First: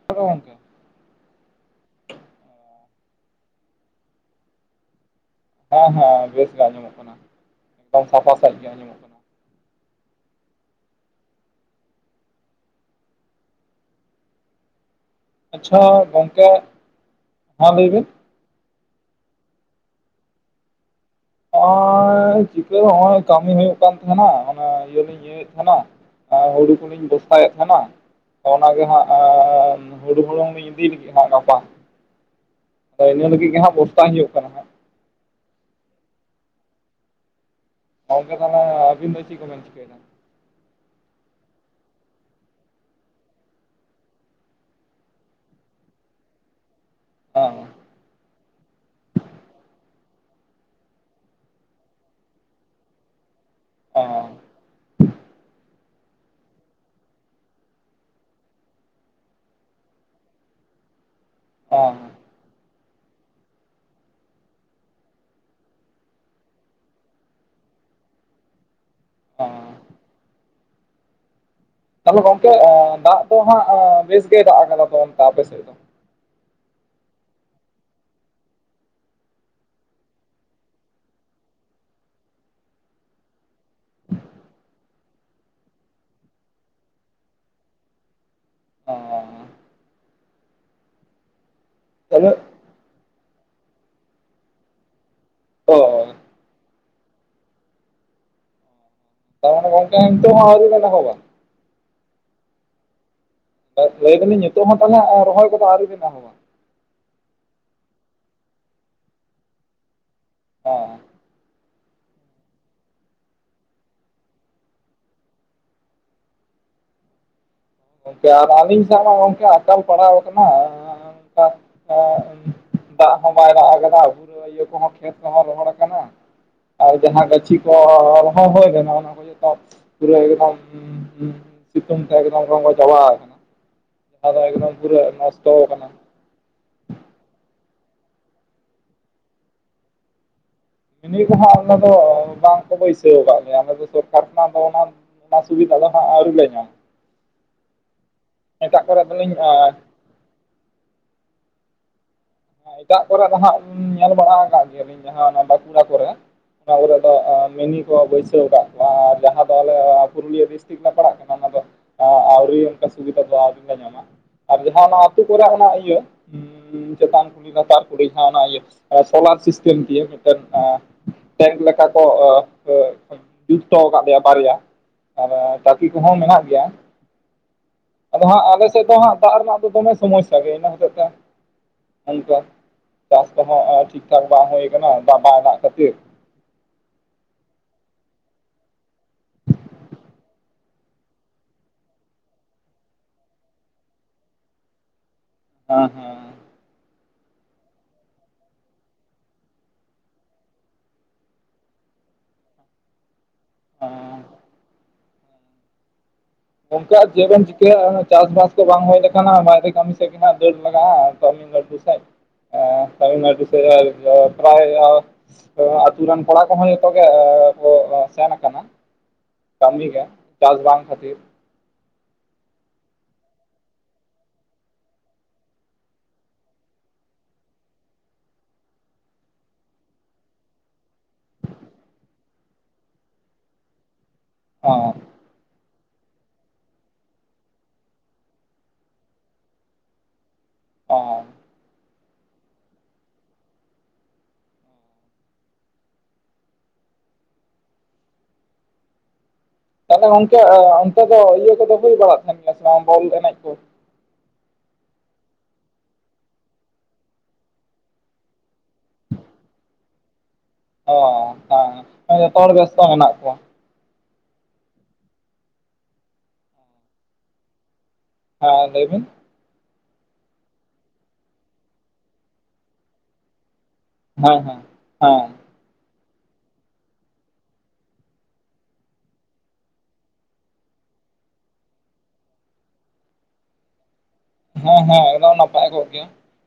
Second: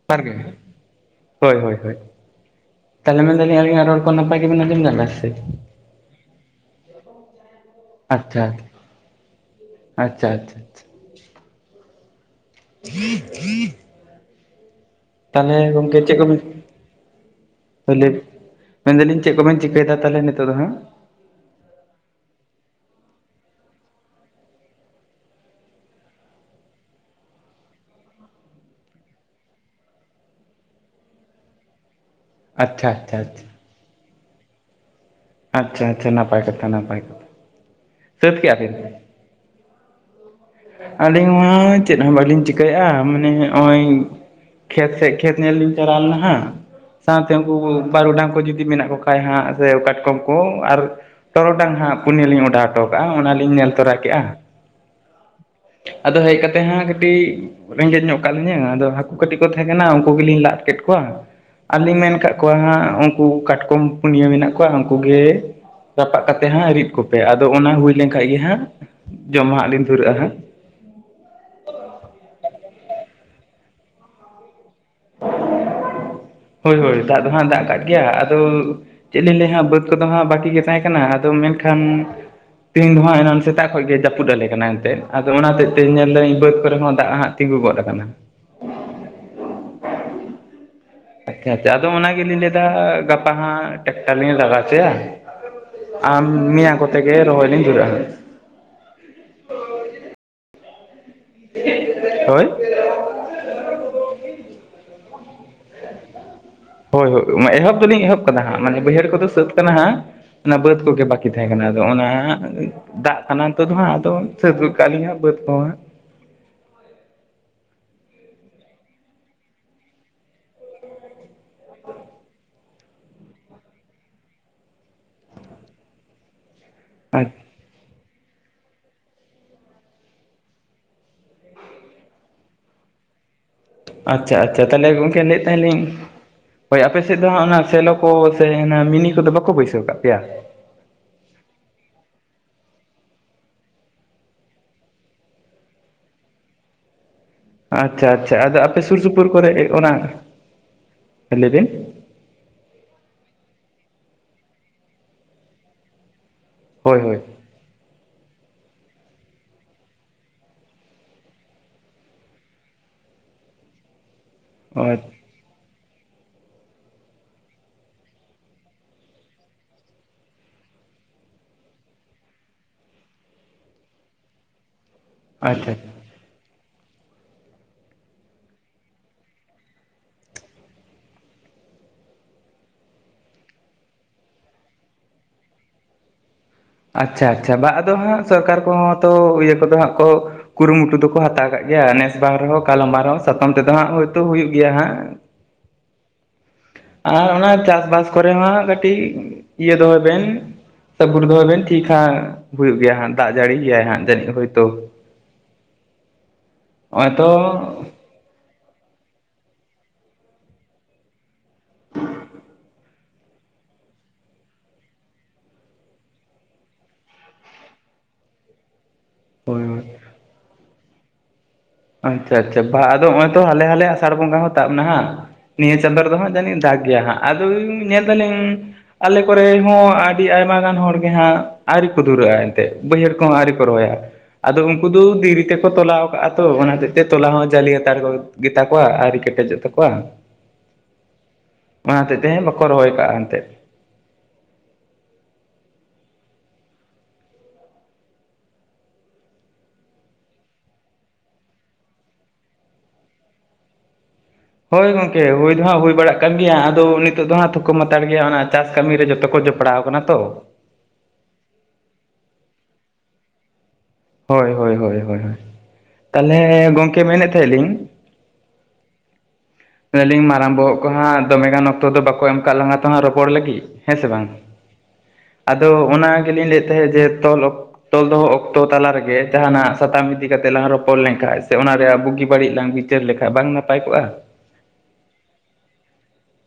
[unintelligible] ᱯᱟᱨ ᱦᱮᱞᱳ ᱜᱚᱝᱠᱮ ᱜᱮ ᱦᱳᱭ, ᱦᱳᱭ, ᱦᱳᱭ ᱛᱟᱦᱚᱞᱮ ᱢᱮᱱᱫᱟᱞᱤᱧ, ᱟᱹᱞᱤᱧᱟᱜ ᱨᱚᱲᱠᱚ ᱱᱟᱯᱟᱭ ᱜᱮᱵᱮᱱ ᱟᱸᱡᱚᱢ ᱧᱟᱢᱫᱟ ᱥᱮ? ᱦᱮᱸ ᱦᱮᱸ ᱵᱮᱥ ᱜᱮ ᱟᱸᱡᱚᱢᱚᱜ ᱠᱟᱱᱟ᱾ ᱮᱠᱟᱞ ᱥᱟᱯᱷᱟ ᱥᱟᱹᱦᱤᱡ ᱜᱮ ᱟᱸᱡᱚᱢᱚᱜ ᱠᱟᱱᱟ᱾ ᱟᱪᱪᱷᱟ, ᱟᱪᱪᱷᱟ, ᱟᱪᱪᱷᱟ ᱦᱮᱸ ᱦᱮᱸ [inaudible] ᱛᱟᱦᱚᱞᱮ ᱜᱚᱝᱠᱮ ᱪᱮᱫ ᱠᱚ ᱵᱤᱱ, ᱦᱮᱸ ᱞᱟᱹᱭ ᱦᱚᱭ ᱵᱤᱱ ᱞᱟᱹᱭᱵᱤᱱ? ᱢᱮᱱᱫᱟᱞᱤᱝ ᱪᱮᱫ ᱠᱚᱵᱮᱱ ᱪᱤᱠᱟᱹᱭᱮᱫᱟ, ᱛᱟᱦᱚᱞᱮ ᱱᱤᱛᱚᱜ ᱫᱚ ᱦᱟᱸᱜ? ᱦᱚᱸᱜᱼᱚᱭ ᱪᱤᱠᱟᱹ ᱦᱚᱸᱜᱼᱚᱭ ᱠᱟᱹᱢᱤ ᱦᱩᱭᱩᱜ ᱠᱟᱱ ᱛᱟᱦᱮᱱᱟ ᱾ᱚᱱᱟ ᱤᱭᱟᱹᱞᱤᱧ ᱤᱭᱟᱹ ᱮᱫ ᱛᱟᱦᱮᱱᱟ᱾ᱟᱨ ᱦᱩᱲᱩ ᱠᱩᱞᱤᱧ ᱵᱮᱵᱥᱟᱭᱮᱫ ᱛᱟᱦᱮᱱᱟ᱾ ᱚᱱᱟᱜᱮ ᱦᱟᱸᱜ ᱦᱩᱲᱩ ᱦᱩᱲᱩᱝᱞᱤᱝ ᱤᱫᱤ ᱞᱟᱹᱜᱤᱫ ᱦᱟᱸᱜ ᱚᱱᱟ ᱵᱟᱝ? ᱟᱪᱪᱷᱟ ᱟᱪᱪᱷᱟ ᱯᱟᱭᱞᱟᱹ ᱞᱟᱹᱜᱤᱫ ᱟᱪᱪᱷᱟ ᱜᱮ ᱦᱟᱸᱜ ᱵᱚᱨᱟᱭ ᱦᱩᱭᱩᱜ ᱠᱟᱱᱟ ᱦᱟᱸᱜ? ᱟᱪᱪᱷᱟ, ᱟᱪᱷᱟ, ᱱᱟᱯᱟᱭ ᱠᱟᱛᱷᱟ, ᱱᱟᱯᱟᱭ ᱠᱟᱛᱷᱟ᱾ ᱜᱚᱝᱠᱮ ᱥᱟᱹᱛ ᱠᱮᱜᱼᱟ ᱛᱟᱦᱚᱞᱮ ᱵᱤᱱ ᱟᱹᱵᱤᱱ ᱫᱚ ᱪᱤᱜᱠᱚᱵᱮᱱ ᱪᱤᱠᱟᱹᱭᱫᱟ? ᱟᱹᱞᱤᱧ ᱦᱚᱸ ᱢᱟ ᱪᱮᱫ ᱦᱚᱸ ᱵᱟᱹᱞᱤᱧ ᱪᱤᱠᱟᱭᱮᱻᱟ᱾ ᱢᱟᱱᱮ ᱚᱸᱭ? ᱠᱷᱮᱛᱷ ᱥᱮᱜ ᱠᱷᱮᱛᱷ ᱧᱮᱞ ᱞᱤᱝ ᱪᱟᱞᱟᱣᱞᱟᱱᱱᱟ ᱦᱟᱸᱜ ᱥᱟᱸᱶᱛᱮ ᱦᱮᱸ ᱩᱱᱠᱩᱠᱩ ᱵᱟᱨᱩᱰᱟᱝ ᱠᱩ ᱡᱩᱫᱤ ᱢᱮᱱᱟᱜ ᱠᱚ ᱠᱷᱟᱡ ᱦᱟᱸᱜ, ᱥᱮ ᱚᱠᱟᱴ ᱠᱚᱸᱢ ᱠᱚᱸ ᱟᱨ ᱴᱚᱨᱚᱰᱟᱝ ᱦᱟᱸᱜ ᱯᱩᱱᱭᱟᱹ ᱞᱤᱧ ᱚᱰᱟᱣ ᱴᱚᱠᱟᱻᱟ ᱚᱱᱟ ᱞᱤᱧ ᱧᱮᱞ ᱛᱚᱨᱟ ᱠᱮᱼᱟ᱾ ᱦᱮᱸ ᱟᱫᱚ ᱦᱮᱡ ᱠᱟᱛᱮᱜ ᱦᱟᱸᱜ ᱠᱟᱹᱴᱤᱡ ᱨᱮᱸᱜᱮᱡ ᱧᱚᱜ ᱠᱟᱜ ᱞᱤᱧᱟᱹ ᱟᱫᱚ ᱦᱟᱠᱩ ᱠᱟᱹᱴᱤᱡ ᱠᱚ ᱛᱟᱦᱮᱸ ᱠᱟᱱᱟ᱾ ᱩᱱᱠᱩ ᱜᱮᱞᱤᱧ ᱞᱟᱫ ᱠᱮᱫ ᱠᱚᱣᱟ᱾ ᱦᱮᱸ ᱟᱨᱞᱤᱤᱧ ᱢᱮᱱ ᱠᱟᱜ ᱠᱚᱣᱟ ᱦᱟᱸᱜ᱾ ᱩᱱᱠᱩ ᱠᱟᱴᱠᱚᱢ ᱯᱩᱱᱭᱟᱹ ᱢᱮᱱᱟᱜ ᱠᱚᱣᱟ᱾ ᱩᱱᱠᱩ ᱠᱩᱜᱮ ᱨᱟᱯᱟᱜ ᱠᱟᱛᱮᱜ ᱦᱟᱸᱜ ᱨᱤᱫ ᱠᱚᱯᱮ, ᱟᱫᱚ ᱚᱱᱟ ᱦᱩᱭ ᱞᱮᱱᱠᱷᱟᱡ ᱜᱮ ᱦᱟᱸᱜ ᱡᱚᱢ ᱦᱮᱸ ᱜᱟᱸᱜ ᱞᱤᱧ ᱫᱽᱷᱩᱨᱟᱹᱼᱟ ᱾ᱦᱟᱸᱜ ᱛᱟᱦᱞᱮ ᱜᱚᱝᱠᱮ ᱫᱟᱜ ᱫᱚ ᱦᱟᱸᱜ, ᱵᱮᱥ ᱜᱮᱭ ᱫᱟᱜ ᱟᱠᱟᱫᱟ ᱾ᱛᱚ ᱚᱱᱠᱟ ᱟᱯᱮ ᱥᱮᱫ ᱫᱚ? ᱦᱳᱭ, ᱦᱳᱭ, ᱫᱟᱜ ᱫᱚᱦᱟᱸᱜ ᱫᱟᱜ ᱟᱠᱟᱜ ᱜᱮᱭᱟ᱾ ᱟᱫᱳ ᱪᱮᱫ ᱞᱤᱧ ᱞᱟᱹᱭᱟ ᱦᱟᱸᱜ, ᱵᱟᱹᱫᱽ ᱠᱚᱼᱫᱚ ᱦᱟᱸᱜ ᱵᱟᱹᱠᱤ ᱜᱮ ᱛᱟᱦᱮᱸ ᱠᱟᱱᱟ᱾ ᱟᱫᱚ ᱢᱮᱱᱠᱷᱟᱱ ᱛᱮᱦᱮᱧ ᱫᱚ ᱦᱟᱸᱜ ᱮᱱᱟᱱ ᱥᱮᱛᱟᱜ ᱠᱷᱚᱡ ᱜᱮᱭ, ᱡᱟᱹᱯᱩᱫ ᱟᱞᱮᱭ ᱮᱱᱛᱮᱜ, ᱟᱫᱚ ᱚᱱᱟ ᱦᱚᱛᱮᱜ ᱛᱮ ᱧᱮᱞᱫᱟᱹᱧ ᱵᱟᱹᱫᱽ ᱠᱚᱨᱮ ᱦᱚᱸ ᱫᱟᱜ ᱦᱟᱸᱜ ᱛᱤᱸᱜᱩ ᱜᱚᱫ ᱟᱠᱟᱱᱟ᱾ ᱚᱸ ᱟᱪᱪᱷᱟ, ᱟᱪᱪᱷᱟ, ᱟᱫᱚ ᱛᱟᱦᱚᱞᱮ ᱜᱮᱞᱤᱧ ᱞᱟᱹᱭᱫᱟ ᱾ᱜᱟᱯᱟ ᱦᱟᱸᱜ ᱴᱨᱟᱠᱴᱟᱨ ᱞᱤᱧ ᱞᱟᱜᱟᱣ ᱚᱪᱚᱭ-ᱟ᱾ ᱚ ᱟᱢ ᱢᱮᱭᱟᱝ ᱠᱚᱛᱮ ᱜᱮ ᱨᱚᱦᱚᱭ ᱞᱤᱧ ᱫᱽᱷᱩᱨᱟᱹᱻᱟ ᱦᱟᱸᱜ ᱛᱟᱨᱢᱟᱱᱮ ᱜᱚᱝᱠᱮ ᱱᱤᱛᱚᱜ ᱦᱚᱸ ᱟᱹᱣᱨᱤ ᱵᱮᱱ ᱮᱦᱚᱵᱟ? ᱦᱳᱭ ᱮᱸᱫ ᱞᱟᱹᱭᱫᱟᱞᱤᱧ ᱱᱤᱛᱚᱜ ᱦᱚᱸ ᱛᱟᱞᱦᱮ ᱟ ᱨᱚᱦᱚᱭ ᱠᱚᱫᱚ ᱟᱹᱣᱨᱤᱵᱮᱱ ᱮᱦᱚᱵᱟ᱾ ᱦᱳᱭ ᱦᱳᱭ ᱢᱮ ᱮᱦᱚᱵ ᱫᱚᱞᱤᱧ ᱮᱦᱚᱵ ᱠᱟᱫᱟ ᱦᱟᱸᱜ ᱢᱟᱱᱮ ᱵᱟᱹᱭᱦᱟᱹᱲ ᱠᱚᱫᱚ ᱥᱟᱹᱛ ᱠᱟᱱᱟ ᱦᱟᱸᱜ ᱚᱱᱟ ᱵᱟᱹᱫᱽ ᱦᱮᱸ ᱠᱚᱜᱮ ᱵᱟᱠ ᱠᱤ ᱛᱟᱦᱮᱸ ᱠᱟᱱᱟ ᱟᱫᱚ ᱚᱱᱟ ᱫᱟᱜ ᱠᱟᱱᱟ ᱱᱤᱛᱚᱜ ᱫᱚ ᱦᱟᱸᱜ ᱟᱫᱚ ᱥᱟᱹᱛ ᱜᱚᱜᱠᱟᱜ-ᱟ ᱞᱤᱝ ᱦᱟᱸᱜ ᱵᱟᱹᱫᱽ ᱠᱚᱦᱚᱸ ᱦᱟᱸᱜ᱾ ᱜᱚᱢᱠᱮ ᱟᱨ ᱟᱹᱞᱤᱧ ᱥᱟᱸᱶᱢᱟ ᱜᱚᱝᱠᱮ ᱟᱠᱟᱞ ᱯᱟᱲᱟᱣ ᱟᱠᱟᱱᱟ᱾ ᱚᱱᱠᱟ ᱚᱱᱠᱟ ᱫᱟᱜ ᱦᱚᱸ ᱵᱟᱭ ᱫᱟᱜ ᱟᱠᱟᱫᱟ ᱟᱵᱚᱨᱮᱱ ᱠᱚ ᱤᱭᱟᱹ ᱠᱚᱦᱚᱸ ᱠᱷᱮᱛ ᱠᱚᱦᱚᱸ ᱨᱚᱦᱚᱲ ᱟᱠᱟᱱᱟ ᱟᱨ ᱡᱟᱦᱟᱸ ᱦᱟᱸᱜ ᱜᱟᱹᱪᱷᱤ ᱛᱚ ᱟᱨ ᱦᱚᱸ ᱦᱳᱭ ᱟᱠᱟᱱᱟ ᱚᱱᱟ ᱦᱩᱭᱩᱜ ᱠᱟᱡ ᱯᱩᱨᱟᱹ ᱮᱠᱫᱚᱢ ᱥᱤᱛᱩᱝ ᱛᱮ ᱮᱠᱫᱚᱢ ᱨᱚᱸᱜᱚ ᱪᱟᱵᱟᱣ ᱟᱠᱟᱱᱟ᱾ ᱟᱪᱪᱷᱟ ᱟᱫᱚ ᱟᱪᱪᱷᱟ ᱮᱠᱫᱚᱢ ᱛᱟᱦᱚᱞᱮ ᱯᱩᱨᱟᱹ ᱜᱚᱢᱠᱮ ᱞᱟᱹᱭᱮᱫ ᱱᱚᱥᱴᱚ ᱛᱟᱦᱮᱜ ᱞᱤᱧ ᱟᱠᱟᱱᱟ ᱦᱳᱭ ᱟᱯᱮ ᱥᱮᱫ ᱫᱚ ᱦᱟᱸᱜ ᱚᱱᱟ ᱥᱮᱞᱚ ᱠᱚ ᱥᱮ ᱦᱟᱱᱟ ᱢᱤᱱᱤ ᱠᱚᱫᱚ ᱵᱟᱠᱚ ᱵᱟᱹᱭᱥᱟᱹᱣ ᱠᱟᱜ ᱯᱮᱭᱟ? ᱢᱤᱱᱤ ᱠᱚᱦᱚᱸ ᱟᱞᱮ ᱫᱚ ᱵᱟᱝ ᱠᱚ ᱵᱟᱹᱭᱥᱟᱹᱣ ᱟᱠᱟᱫ ᱞᱮᱭᱟ᱾ ᱟᱞᱮ ᱫᱚ ᱥᱚᱨᱠᱟᱨ ᱠᱷᱚᱱᱟᱜ ᱫᱚ ᱚᱱᱟ ᱚᱱᱟ ᱥᱩᱵᱤᱫᱟ ᱫᱚ ᱦᱟᱸᱜ ᱟᱹᱣᱨᱤ ᱞᱮ ᱧᱟᱢᱟ ᱦᱟᱸᱜ᱾ ᱟᱪᱪᱷᱟ ᱟᱪᱪᱷᱟ ᱟᱫᱚ ᱟᱯᱮ ᱥᱩᱨ ᱥᱩᱯᱩᱨ ᱠᱚᱨᱮ ᱚᱱᱟ- ᱦᱮᱸ ᱞᱟᱹᱭ ᱵᱤᱱ᱾ ᱮᱴᱟᱜ ᱠᱚᱨᱮᱜ ᱫᱚ ᱦᱟᱸᱟᱜ ᱧᱮᱞ ᱵᱟᱲᱟᱣ ᱟᱠᱟᱫ ᱜᱮᱭᱟᱞᱤᱧ ᱡᱟᱦᱟᱸ ᱵᱟᱸᱠᱩᱲᱟ ᱠᱚᱨᱮ᱾ ᱚᱱᱟ ᱠᱚᱨᱮ ᱦᱳᱭ ᱫᱚ ᱦᱳᱭ ᱟ ᱢᱤᱱᱤ ᱠᱚ ᱵᱟᱹᱭᱥᱟᱹᱣ ᱟᱠᱟᱫ ᱠᱚᱣᱟ ᱟᱨ ᱡᱟᱦᱟᱸ ᱫᱚ ᱟᱞᱮ ᱯᱩᱨᱩᱞᱤᱭᱟᱹ ᱰᱤᱥᱴ ᱴᱷᱤᱠ ᱞᱮ ᱯᱟᱲᱟᱜ ᱠᱟᱱᱟ ᱚᱱᱟ ᱫᱚ ᱟᱹᱣᱨᱤ ᱚᱱᱠᱟ ᱥᱩᱵᱤᱫᱷᱟ ᱫᱚ ᱟᱹᱣᱨᱤ ᱞᱮ ᱧᱟᱢᱟ᱾ ᱟᱨ ᱡᱟᱦᱟᱸ ᱚᱱᱟ ᱟᱪᱪᱷᱟ ᱟᱹᱛᱩ ᱠᱚᱨᱮ ᱚᱱᱟ ᱤᱭᱟᱹ ᱪᱮᱛᱟᱱ ᱠᱩᱞᱦᱤ ᱞᱟᱛᱟᱨ ᱠᱩᱲᱤ ᱡᱟᱦᱟᱸ ᱚᱱᱟ ᱤᱭᱟᱹ ᱥᱳᱞᱟᱨ ᱥᱤᱥᱴᱮᱢ ᱫᱤᱭᱮ ᱢᱤᱫᱴᱮᱱ ᱟ ᱴᱮᱝᱠ ᱞᱮᱠᱟ ᱠᱚ ᱡᱩᱛ ᱦᱚᱴᱚᱣ ᱟᱠᱟᱫ ᱞᱮᱭᱟ ᱵᱟᱨᱭᱟ᱾ ᱢᱮᱱᱮ ᱟᱪᱪᱷᱟ ᱴᱟᱠᱤ ᱠᱚᱦᱚᱸ ᱢᱮᱱᱟᱜ ᱜᱮᱭᱟ᱾ ᱟᱫᱚ ᱦᱟᱸᱜ ᱟᱞᱮ ᱥᱮᱫ ᱫᱚ ᱦᱟᱸᱜ ᱫᱟᱜ ᱨᱮᱱᱟᱜ ᱫᱚ ᱫᱚᱢᱮ ᱥᱚᱢᱚᱥᱥᱟ ᱜᱮᱭᱟ ᱤᱱᱟᱹ ᱦᱚᱛᱮᱡ ᱛᱮ ᱚᱱᱠᱟ ᱪᱟᱥ ᱫᱚ ᱦᱟᱸᱜ ᱴᱷᱤᱠ ᱴᱷᱟᱠ ᱵᱟᱝ ᱦᱩᱭ ᱠᱟᱱᱟ, ᱫᱟᱜ ᱵᱟ ᱫᱟᱜ ᱠᱷᱟᱹᱛᱤᱨ᱾ ᱟᱪᱪᱷᱟ ᱟᱪᱪᱷᱟ, ᱵᱟ ᱟᱫᱚ ᱦᱟᱸᱜ ᱥᱚᱨᱠᱟᱨ ᱠᱚᱦᱚᱸ ᱛᱚ ᱤᱭᱟᱹ ᱠᱚᱫᱚ ᱦᱟᱸᱜ ᱠᱚ ᱠᱩᱨᱩᱢᱩᱴᱩ ᱫᱚᱠᱚ ᱦᱟᱛᱟᱣ ᱠᱟᱜ ᱜᱮᱭᱟ ᱱᱮᱥ ᱵᱟᱝ ᱨᱮᱦᱚᱸ ᱠᱟᱞᱚᱢ ᱵᱟᱝ ᱨᱮᱦᱚᱸ ᱥᱟᱛᱚᱢ ᱛᱮᱫᱚ ᱦᱟᱸᱜ ᱦᱳᱭᱛᱳ ᱦᱩᱭᱩᱜ ᱜᱮᱭᱟ ᱦᱟᱸᱜ᱾ ᱟ ᱦᱮᱸ᱾ ᱟᱨ ᱚᱱᱟ ᱪᱟᱥᱵᱟᱥ ᱠᱚᱨᱮ ᱦᱚᱸ ᱦᱟᱸᱜ ᱠᱟᱹᱴᱤᱡ ᱤᱭᱟᱹ ᱫᱚᱦᱚᱭ ᱵᱮᱱ ᱥᱟᱵᱩᱨ ᱫᱚᱦᱚᱭ ᱵᱮᱱ ᱴᱷᱤᱠ ᱦᱟᱸᱜ ᱦᱩᱭᱩᱜ ᱜᱮᱭᱟ ᱦᱟᱸᱜ ᱫᱟᱜ ᱡᱟᱹᱲᱤ ᱜᱮᱭ ᱦᱟᱸᱜ ᱦᱮᱸ ᱡᱟᱹᱱᱤᱡ ᱦᱳᱭᱛᱳ᱾ ᱚᱱᱠᱟ ᱥᱨ ᱱᱚᱜᱼᱚᱭ ᱛᱚ ᱪᱮᱜᱵᱮᱱ ᱪᱤᱠᱟᱹᱭᱟ ᱚᱱᱮ ᱪᱟᱥᱵᱟᱥ ᱠᱚ ᱵᱟᱝ ᱦᱩᱭ ᱞᱮᱠᱷᱟᱱ ᱦᱟᱸᱜ ᱵᱟᱭᱨᱮ ᱠᱟᱹᱢᱤ ᱥᱮᱫ ᱜᱮ ᱱᱟᱟᱜ ᱫᱟᱹᱲ ᱞᱟᱜᱟᱜᱼᱟ ᱛᱚᱢᱞ ᱱᱟᱰᱤ ᱥᱮᱡ ᱟ᱾ ᱛᱟᱢᱤᱞᱱᱟᱰᱩ ᱥᱮᱫ ᱯᱨᱟᱭ ᱛᱚ ᱟᱛᱩᱨ ᱨᱮᱱ ᱠᱚᱲᱟ ᱠᱚᱦᱚᱸ ᱡᱚᱛᱚ ᱜᱮ ᱠᱚ ᱥᱮᱱ ᱟᱠᱟᱱᱟ᱾ ᱦᱳᱭ ᱦᱳᱭ ᱠᱟᱹᱢᱤ ᱜᱮ ᱪᱟᱥ ᱵᱟᱝ ᱠᱷᱟᱹᱛᱤᱨ᱾ ᱟᱪᱪᱷᱟ ᱟᱪᱪᱷᱟ ᱵᱟ ᱟᱫᱚ ᱱᱚᱜᱼᱚᱭ ᱛᱚ ᱦᱟᱞᱮ ᱦᱟᱞᱮ ᱟᱥᱟᱲ ᱵᱚᱸᱜᱟ ᱦᱚᱸ ᱛᱟᱵ ᱱᱟ ᱦᱟᱸᱜ᱾ ᱱᱤᱭᱟᱹ ᱪᱟᱸᱫᱚ ᱨᱮᱫᱚ ᱦᱟᱸᱜ ᱡᱟᱹᱱᱤᱡᱧ ᱫᱟᱜ ᱜᱮᱭᱟ ᱦᱟᱸᱜ ᱟᱫᱚ ᱧᱮᱞ ᱫᱟᱞᱤᱧ ᱟᱞᱮ ᱠᱚᱨᱮ ᱦᱚᱸ ᱟᱹᱰᱤ ᱟᱭᱢᱟ ᱜᱟᱱ ᱦᱚᱲᱜ ᱜᱮ ᱦᱟᱸᱜ ᱟᱹᱨᱤ ᱠᱚ ᱫᱷᱩᱨᱟᱹᱜᱼᱟ ᱮᱱᱛᱮᱫ᱾ ᱵᱟᱹᱭᱦᱟᱹᱲ ᱠᱚᱦᱚᱸ ᱟᱹᱣᱨᱤ ᱠᱚ ᱨᱚᱦᱚᱭᱟ᱾ ᱟᱫᱚ ᱩᱱᱠᱩ ᱦᱚᱸ ᱫᱚ ᱫᱷᱤᱨᱤ ᱛᱮᱠᱚ ᱛᱚᱞᱟᱣ ᱟᱠᱟᱫᱼᱟ᱾ ᱛᱚ ᱚᱱᱟ ᱦᱚᱛᱮᱡ ᱛᱮ ᱛᱚᱞᱟ ᱦᱚᱸ ᱡᱟᱹᱞᱤ ᱦᱟᱛᱟᱲ ᱠᱚ ᱜᱮᱛᱟ ᱠᱚᱣᱟ ᱟᱣᱨᱤ ᱠᱮᱴᱮᱡᱚᱜ ᱛᱟᱠᱚᱣᱟ᱾ ᱚ᱾ ᱚᱱᱟ ᱦᱚᱛᱮᱡ ᱛᱮᱦᱮᱧ ᱵᱟᱠᱚ ᱨᱚᱦᱚᱭ ᱠᱟᱜᱼᱟ ᱮᱱᱛᱮᱫ᱾ ᱛᱟᱦᱚᱞᱮ ᱜᱚᱝᱠᱮ ᱚᱱᱛᱮ ᱫᱚ ᱤᱭᱟᱹ ᱠᱚᱫᱚ ᱦᱩᱭ ᱵᱟᱲᱟᱜ ᱛᱟᱦᱮᱱ ᱜᱮᱭᱟ ᱥᱮ ᱵᱟᱝ ᱵᱚᱞ ᱮᱱᱮᱡ ᱠᱚ? ᱦᱳᱭ ᱜᱚᱢᱠᱮ ᱦᱩᱭ ᱫᱚ ᱦᱟᱸᱜ ᱦᱩᱭ ᱵᱟᱲᱟᱜ ᱠᱟᱱ ᱜᱮᱭᱟ ᱟᱫᱚ ᱱᱤᱛᱚᱜ ᱫᱚ ᱦᱟᱸᱜ ᱛᱷᱚᱠᱠᱚ ᱢᱟᱛᱟᱲ ᱜᱮᱭᱟ ᱚᱱᱟ ᱪᱟᱥ ᱠᱟᱹᱢᱤ ᱨᱮ ᱡᱚᱛᱚ ᱠᱚ ᱡᱚᱯ ᱯᱟᱲᱟᱣ ᱠᱟᱱᱟ ᱛᱚ᱾ ᱚ ᱦᱮᱸ [unintelligible] ᱦᱮᱸ ᱡᱚᱛᱚ ᱦᱚᱲ ᱵᱮᱥᱛᱚ ᱢᱮᱱᱟᱜ ᱠᱚᱣᱟ᱾ ᱦᱳᱭ ᱦᱳᱭ ᱦᱳᱭ ᱦᱳᱭ᱾ ᱛᱟᱦᱞᱮ ᱜᱚᱝᱠᱮ ᱢᱮᱱᱮᱫ ᱛᱟᱦᱮᱸᱜ ᱞᱤᱧ ᱦᱮᱸ ᱞᱟᱹᱭ ᱵᱮᱱ᱾ ᱞᱤᱧ ᱢᱟᱨᱟᱝ ᱵᱚᱦᱚᱜ ᱠᱚ ᱦᱟᱸᱜ ᱫᱚᱢᱮᱜᱟᱱ ᱚᱠᱛᱚ ᱫᱚ ᱵᱟᱠᱚ ᱮᱢ ᱠᱟᱜ ᱞᱟᱝ-ᱟ ᱛᱚ ᱦᱟᱸᱜ ᱨᱚᱯᱚᱲ ᱞᱟᱹᱜᱤᱜ? ᱦᱮᱸ ᱥᱮ ᱵᱟᱝ? ᱦᱮᱸ ᱦᱮᱸ ᱟᱫᱚ ᱚᱱᱟ ᱜᱮᱞᱤᱧ ᱞᱟᱹᱭ ᱮᱫ ᱛᱟᱦᱮᱸᱫ ᱡᱮ ᱛᱚᱞ ᱛᱚᱞ ᱫᱚᱦᱚ ᱚᱠᱛᱚ ᱛᱟᱞᱟ ᱨᱮᱜᱮ ᱡᱟᱦᱟᱱᱟᱜ ᱥᱟᱛᱟᱢ ᱤᱫᱤ ᱠᱟᱛᱮ ᱞᱟᱝ ᱨᱚᱯᱚᱲ ᱞᱮᱱ ᱠᱷᱟᱡ ᱥᱮ ᱚᱱᱟ ᱨᱮᱭᱟᱜ ᱵᱩᱜᱤ ᱵᱟᱹᱲᱤᱡ ᱞᱟᱝ ᱵᱤᱪᱟᱹᱨ ᱞᱮᱠᱷᱟᱡ ᱵᱟᱝ ᱱᱟ ᱯᱟᱭ ᱠᱚᱜᱼᱟ? ᱦᱮᱸ ᱦᱮᱸ ᱮᱠᱫᱚᱢ ᱱᱟᱯᱟᱭ ᱠᱚᱜ ᱜᱮᱭᱟ᱾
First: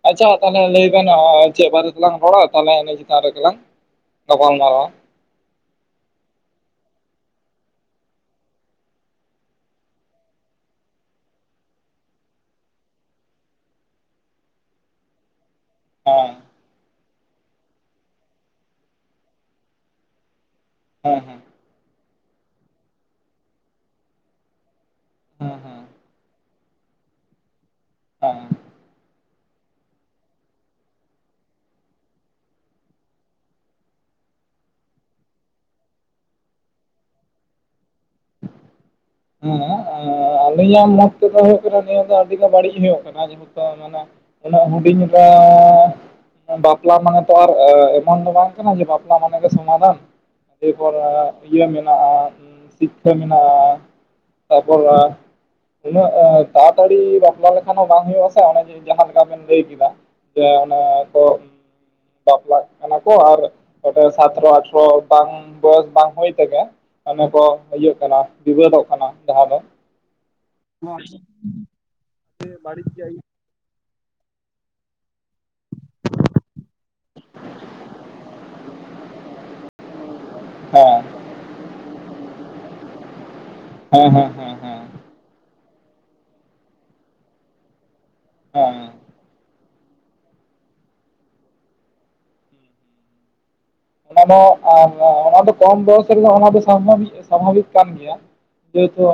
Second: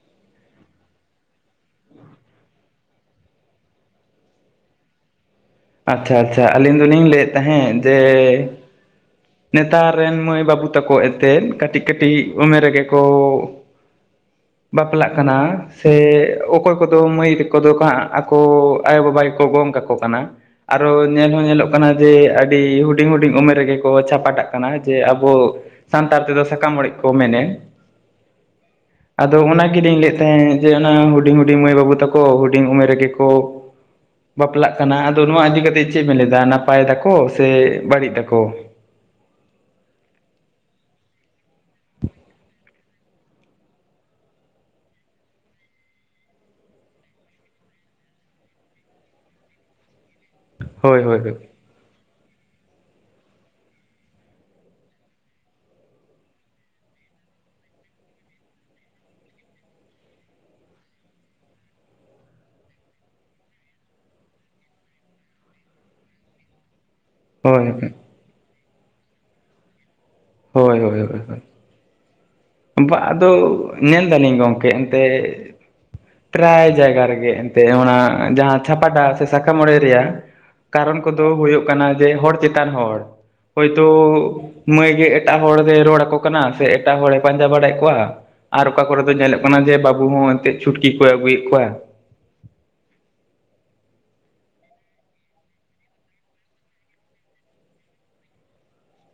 ᱟᱪᱪᱷᱟ ᱛᱟᱦᱞᱮ ᱞᱟᱹᱭ ᱵᱮᱱ ᱪᱮᱫ ᱵᱟᱨᱮ ᱛᱮᱞᱟᱝ ᱦᱚᱲᱟ ᱛᱟᱦᱞᱮ ᱤᱱᱟᱹ ᱪᱮᱛᱟᱱ ᱨᱮᱜᱮᱞᱟᱝ ᱜᱟᱯᱟᱞ ᱢᱟᱨᱟᱣ ᱟᱪᱪᱷᱟ ᱟᱪᱪᱷᱟ ᱟᱞᱤᱧ ᱫᱚᱞᱤᱧ ᱞᱟᱹᱭᱮᱫ ᱛᱟᱦᱮᱸᱫ ᱡᱮ ᱱᱮᱛᱟᱨ ᱨᱮᱱ ᱢᱟᱹᱭ ᱵᱟᱹᱵᱩ ᱛᱟᱠᱚ ᱮᱱᱛᱮᱫ ᱠᱟᱹᱴᱤᱡ ᱠᱟᱹᱴᱤᱡ ᱩᱢᱮᱨ ᱨᱮᱜᱮ ᱠᱚ ᱵᱟᱯᱞᱟᱜ ᱠᱟᱱᱟ᱾ ᱥᱮ ᱦᱮᱸ ᱚᱠᱚᱭ ᱠᱚᱫᱚ ᱢᱟᱹᱭ ᱛᱮᱠᱚ ᱫᱚᱠᱚ ᱦᱟᱸᱜ ᱟᱠᱚ ᱟᱭᱚᱼ ᱵᱟᱵᱟ ᱜᱮᱠᱚ ᱜᱚᱝ ᱠᱟᱠᱚ ᱠᱟᱱᱟ᱾ ᱟᱨᱚ ᱦᱮᱸ ᱧᱮᱞ ᱦᱮᱸ ᱦᱚᱸ ᱧᱮᱞᱚᱜ ᱠᱟᱱᱟ ᱡᱮ ᱟᱹᱰᱤ ᱦᱩᱰᱤᱧ ᱦᱩᱰᱤᱧ ᱩᱢᱮᱨ ᱨᱮᱜᱮ ᱠᱚ ᱪᱷᱟᱯᱟᱴᱟ ᱠᱟᱱᱟ ᱡᱮ ᱟᱵᱚ ᱦᱮᱸ ᱥᱟᱱᱛᱟᱲ ᱛᱮᱫᱚ ᱥᱟᱠᱟᱢ ᱚᱲᱮᱡ ᱠᱚ ᱢᱮᱱᱮᱫ᱾ ᱦᱟᱸ ᱟᱫᱚ ᱚᱱᱟ ᱜᱮᱞᱤᱧ ᱞᱟᱹᱭᱮᱫ ᱛᱟᱦᱮᱸᱫ ᱡᱮ ᱚᱱᱟ ᱦᱩᱰᱤᱧ ᱦᱩᱰᱤᱧ ᱢᱟᱹᱭ ᱵᱟᱹᱵᱩ ᱛᱟᱠᱚ ᱦᱩᱰᱤᱧ ᱩᱢᱮᱨ ᱨᱮᱜᱮ ᱠᱚ ᱵᱟᱯᱞᱟᱜ ᱠᱟᱱᱟ ᱟᱫᱚ ᱱᱚᱣᱟ ᱤᱫᱤ ᱠᱟᱛᱮ ᱪᱮᱫ ᱵᱮᱱ ᱞᱟᱹᱭᱟ ᱱᱟᱯᱟᱭ ᱫᱟᱠᱚ ᱥᱮ ᱵᱟᱹᱲᱤᱡ ᱫᱟᱠᱚ ᱦᱮᱸ ᱟᱹᱞᱤᱧᱟᱜ ᱢᱚᱛ ᱛᱮᱫᱚ ᱦᱩᱭᱩᱜ ᱠᱟᱱᱟ ᱱᱤᱭᱟᱹ ᱫᱚ ᱟᱹᱰᱤ ᱫᱚ ᱵᱟᱹᱲᱤᱡ ᱦᱩᱭᱩᱜᱜ ᱠᱟᱱᱟ ᱡᱮᱦᱮᱛᱩ ᱢᱮ ᱚᱱᱟ ᱦᱩᱰᱤᱧ [unintelligible] ᱵᱟᱯᱞᱟ ᱢᱟᱱᱮ ᱛᱚ ᱟᱨ ᱮᱢᱚᱱ ᱫᱚ ᱵᱟᱝ ᱠᱟᱱᱟ ᱵᱟᱯᱞᱟ ᱢᱟᱱᱮ ᱜᱮ ᱥᱚᱢᱟᱫᱷᱟᱱ ᱛᱮᱯᱚᱨ ᱦᱳᱭ ᱦᱳᱭ ᱦᱳᱭ ᱤᱭᱟᱹ ᱢᱮᱱᱟᱜᱼᱟ ᱥᱤᱠᱠᱷᱷᱟ ᱢᱮᱱᱟᱜᱼᱟ ᱛᱟᱯᱚᱨ ᱩᱱᱟᱹᱜ ᱛᱟᱲᱟᱛᱟᱲᱤ ᱵᱟᱯᱞᱟ ᱞᱮᱠᱷᱟᱱ ᱦᱚᱸ ᱵᱟᱝ ᱦᱩᱭᱩᱜ ᱟᱥᱮ ᱚᱱᱮ ᱡ ᱡᱟᱦᱟᱸᱠᱟ ᱵᱮᱱ ᱞᱟᱹᱭ ᱠᱮᱫᱟ ᱡᱮ ᱚᱱᱮ ᱠᱚ ᱵᱟᱯᱞᱟᱜ ᱠᱟᱱᱟ ᱠᱚ ᱟᱨ ᱥᱟᱚᱛᱨᱚ ᱟᱴᱷᱨᱚ ᱵᱟᱝ ᱵᱚᱭᱚᱥ ᱵᱟᱝ ᱦᱩᱭ ᱛᱮᱜᱮ ᱚᱱᱮ ᱠᱚ ᱦᱳᱭ ᱦᱳᱭ ᱦᱤᱭᱟᱹᱜ ᱠᱟᱱᱟ ᱵᱤᱵᱟᱹᱫᱚᱜ ᱠᱟᱱᱟ ᱡᱟᱦᱟᱸ ᱫᱚ ᱦᱳᱭ ᱦᱳᱭ ᱦᱳᱭ ᱦᱭ ᱵᱟᱹᱲᱤᱡ ᱵᱟ ᱜᱮ ᱟᱫᱚ ᱧᱮᱞ ᱮ ᱫᱟᱞᱤᱧ ᱜᱚᱝᱠᱮ ᱮᱱᱛᱮᱫ ᱯᱨᱟᱭ ᱡᱟᱭᱜᱟ ᱨᱮᱜᱮ ᱮᱱᱛᱜ ᱚᱱᱟ ᱡᱟᱦᱟᱸ ᱪᱷᱟᱯᱟᱴᱟ ᱥᱮ ᱥᱟᱠᱟᱢᱚᱲᱮ ᱨᱮᱭᱟᱜ ᱠᱟᱨᱚᱱ ᱦᱮᱸ ᱠᱚᱫᱚ ᱦᱩᱭᱩᱜ ᱠᱟᱱᱟ ᱡᱮ ᱦᱚᱲ ᱪᱮᱛᱟᱱ ᱦᱚᱲ ᱦᱚᱳᱭᱛᱳ ᱦᱮᱸ ᱦᱮᱸ ᱦᱮᱸ ᱦᱮᱸ ᱢᱟᱹᱭ ᱜᱮ ᱮᱴᱟᱜ ᱦᱚᱲᱮᱭ ᱨᱚᱲ ᱟᱠᱚ ᱠᱟᱱᱟ ᱥᱮ ᱮᱴᱟᱜ ᱦᱚᱲᱮ ᱯᱟᱸᱡᱟ ᱵᱟᱲᱟᱭᱮᱫ ᱠᱚᱣᱟ ᱟᱨ ᱚᱠᱟ ᱦᱮᱸ ᱠᱚᱨᱮ ᱫᱚ ᱧᱮᱞᱮᱫ ᱠᱟᱱᱟ ᱡᱮ ᱵᱟᱹᱵᱩ ᱦᱚᱸ ᱮᱱᱛᱮᱫ ᱪᱷᱩᱴᱠᱤ ᱠᱚᱭ ᱟᱹᱜᱩᱭᱮᱫ ᱠᱚᱣᱟ ᱚᱱᱟ ᱚᱱᱟ ᱫᱚ ᱠᱚᱢ ᱵᱚᱭᱚᱥ ᱨᱮᱫᱚ ᱚᱱᱟ ᱫᱚ ᱥᱟᱵᱷᱟᱵᱤᱠ ᱠᱟᱱ ᱜᱮᱭᱟ ᱡᱟᱹᱛᱼᱟ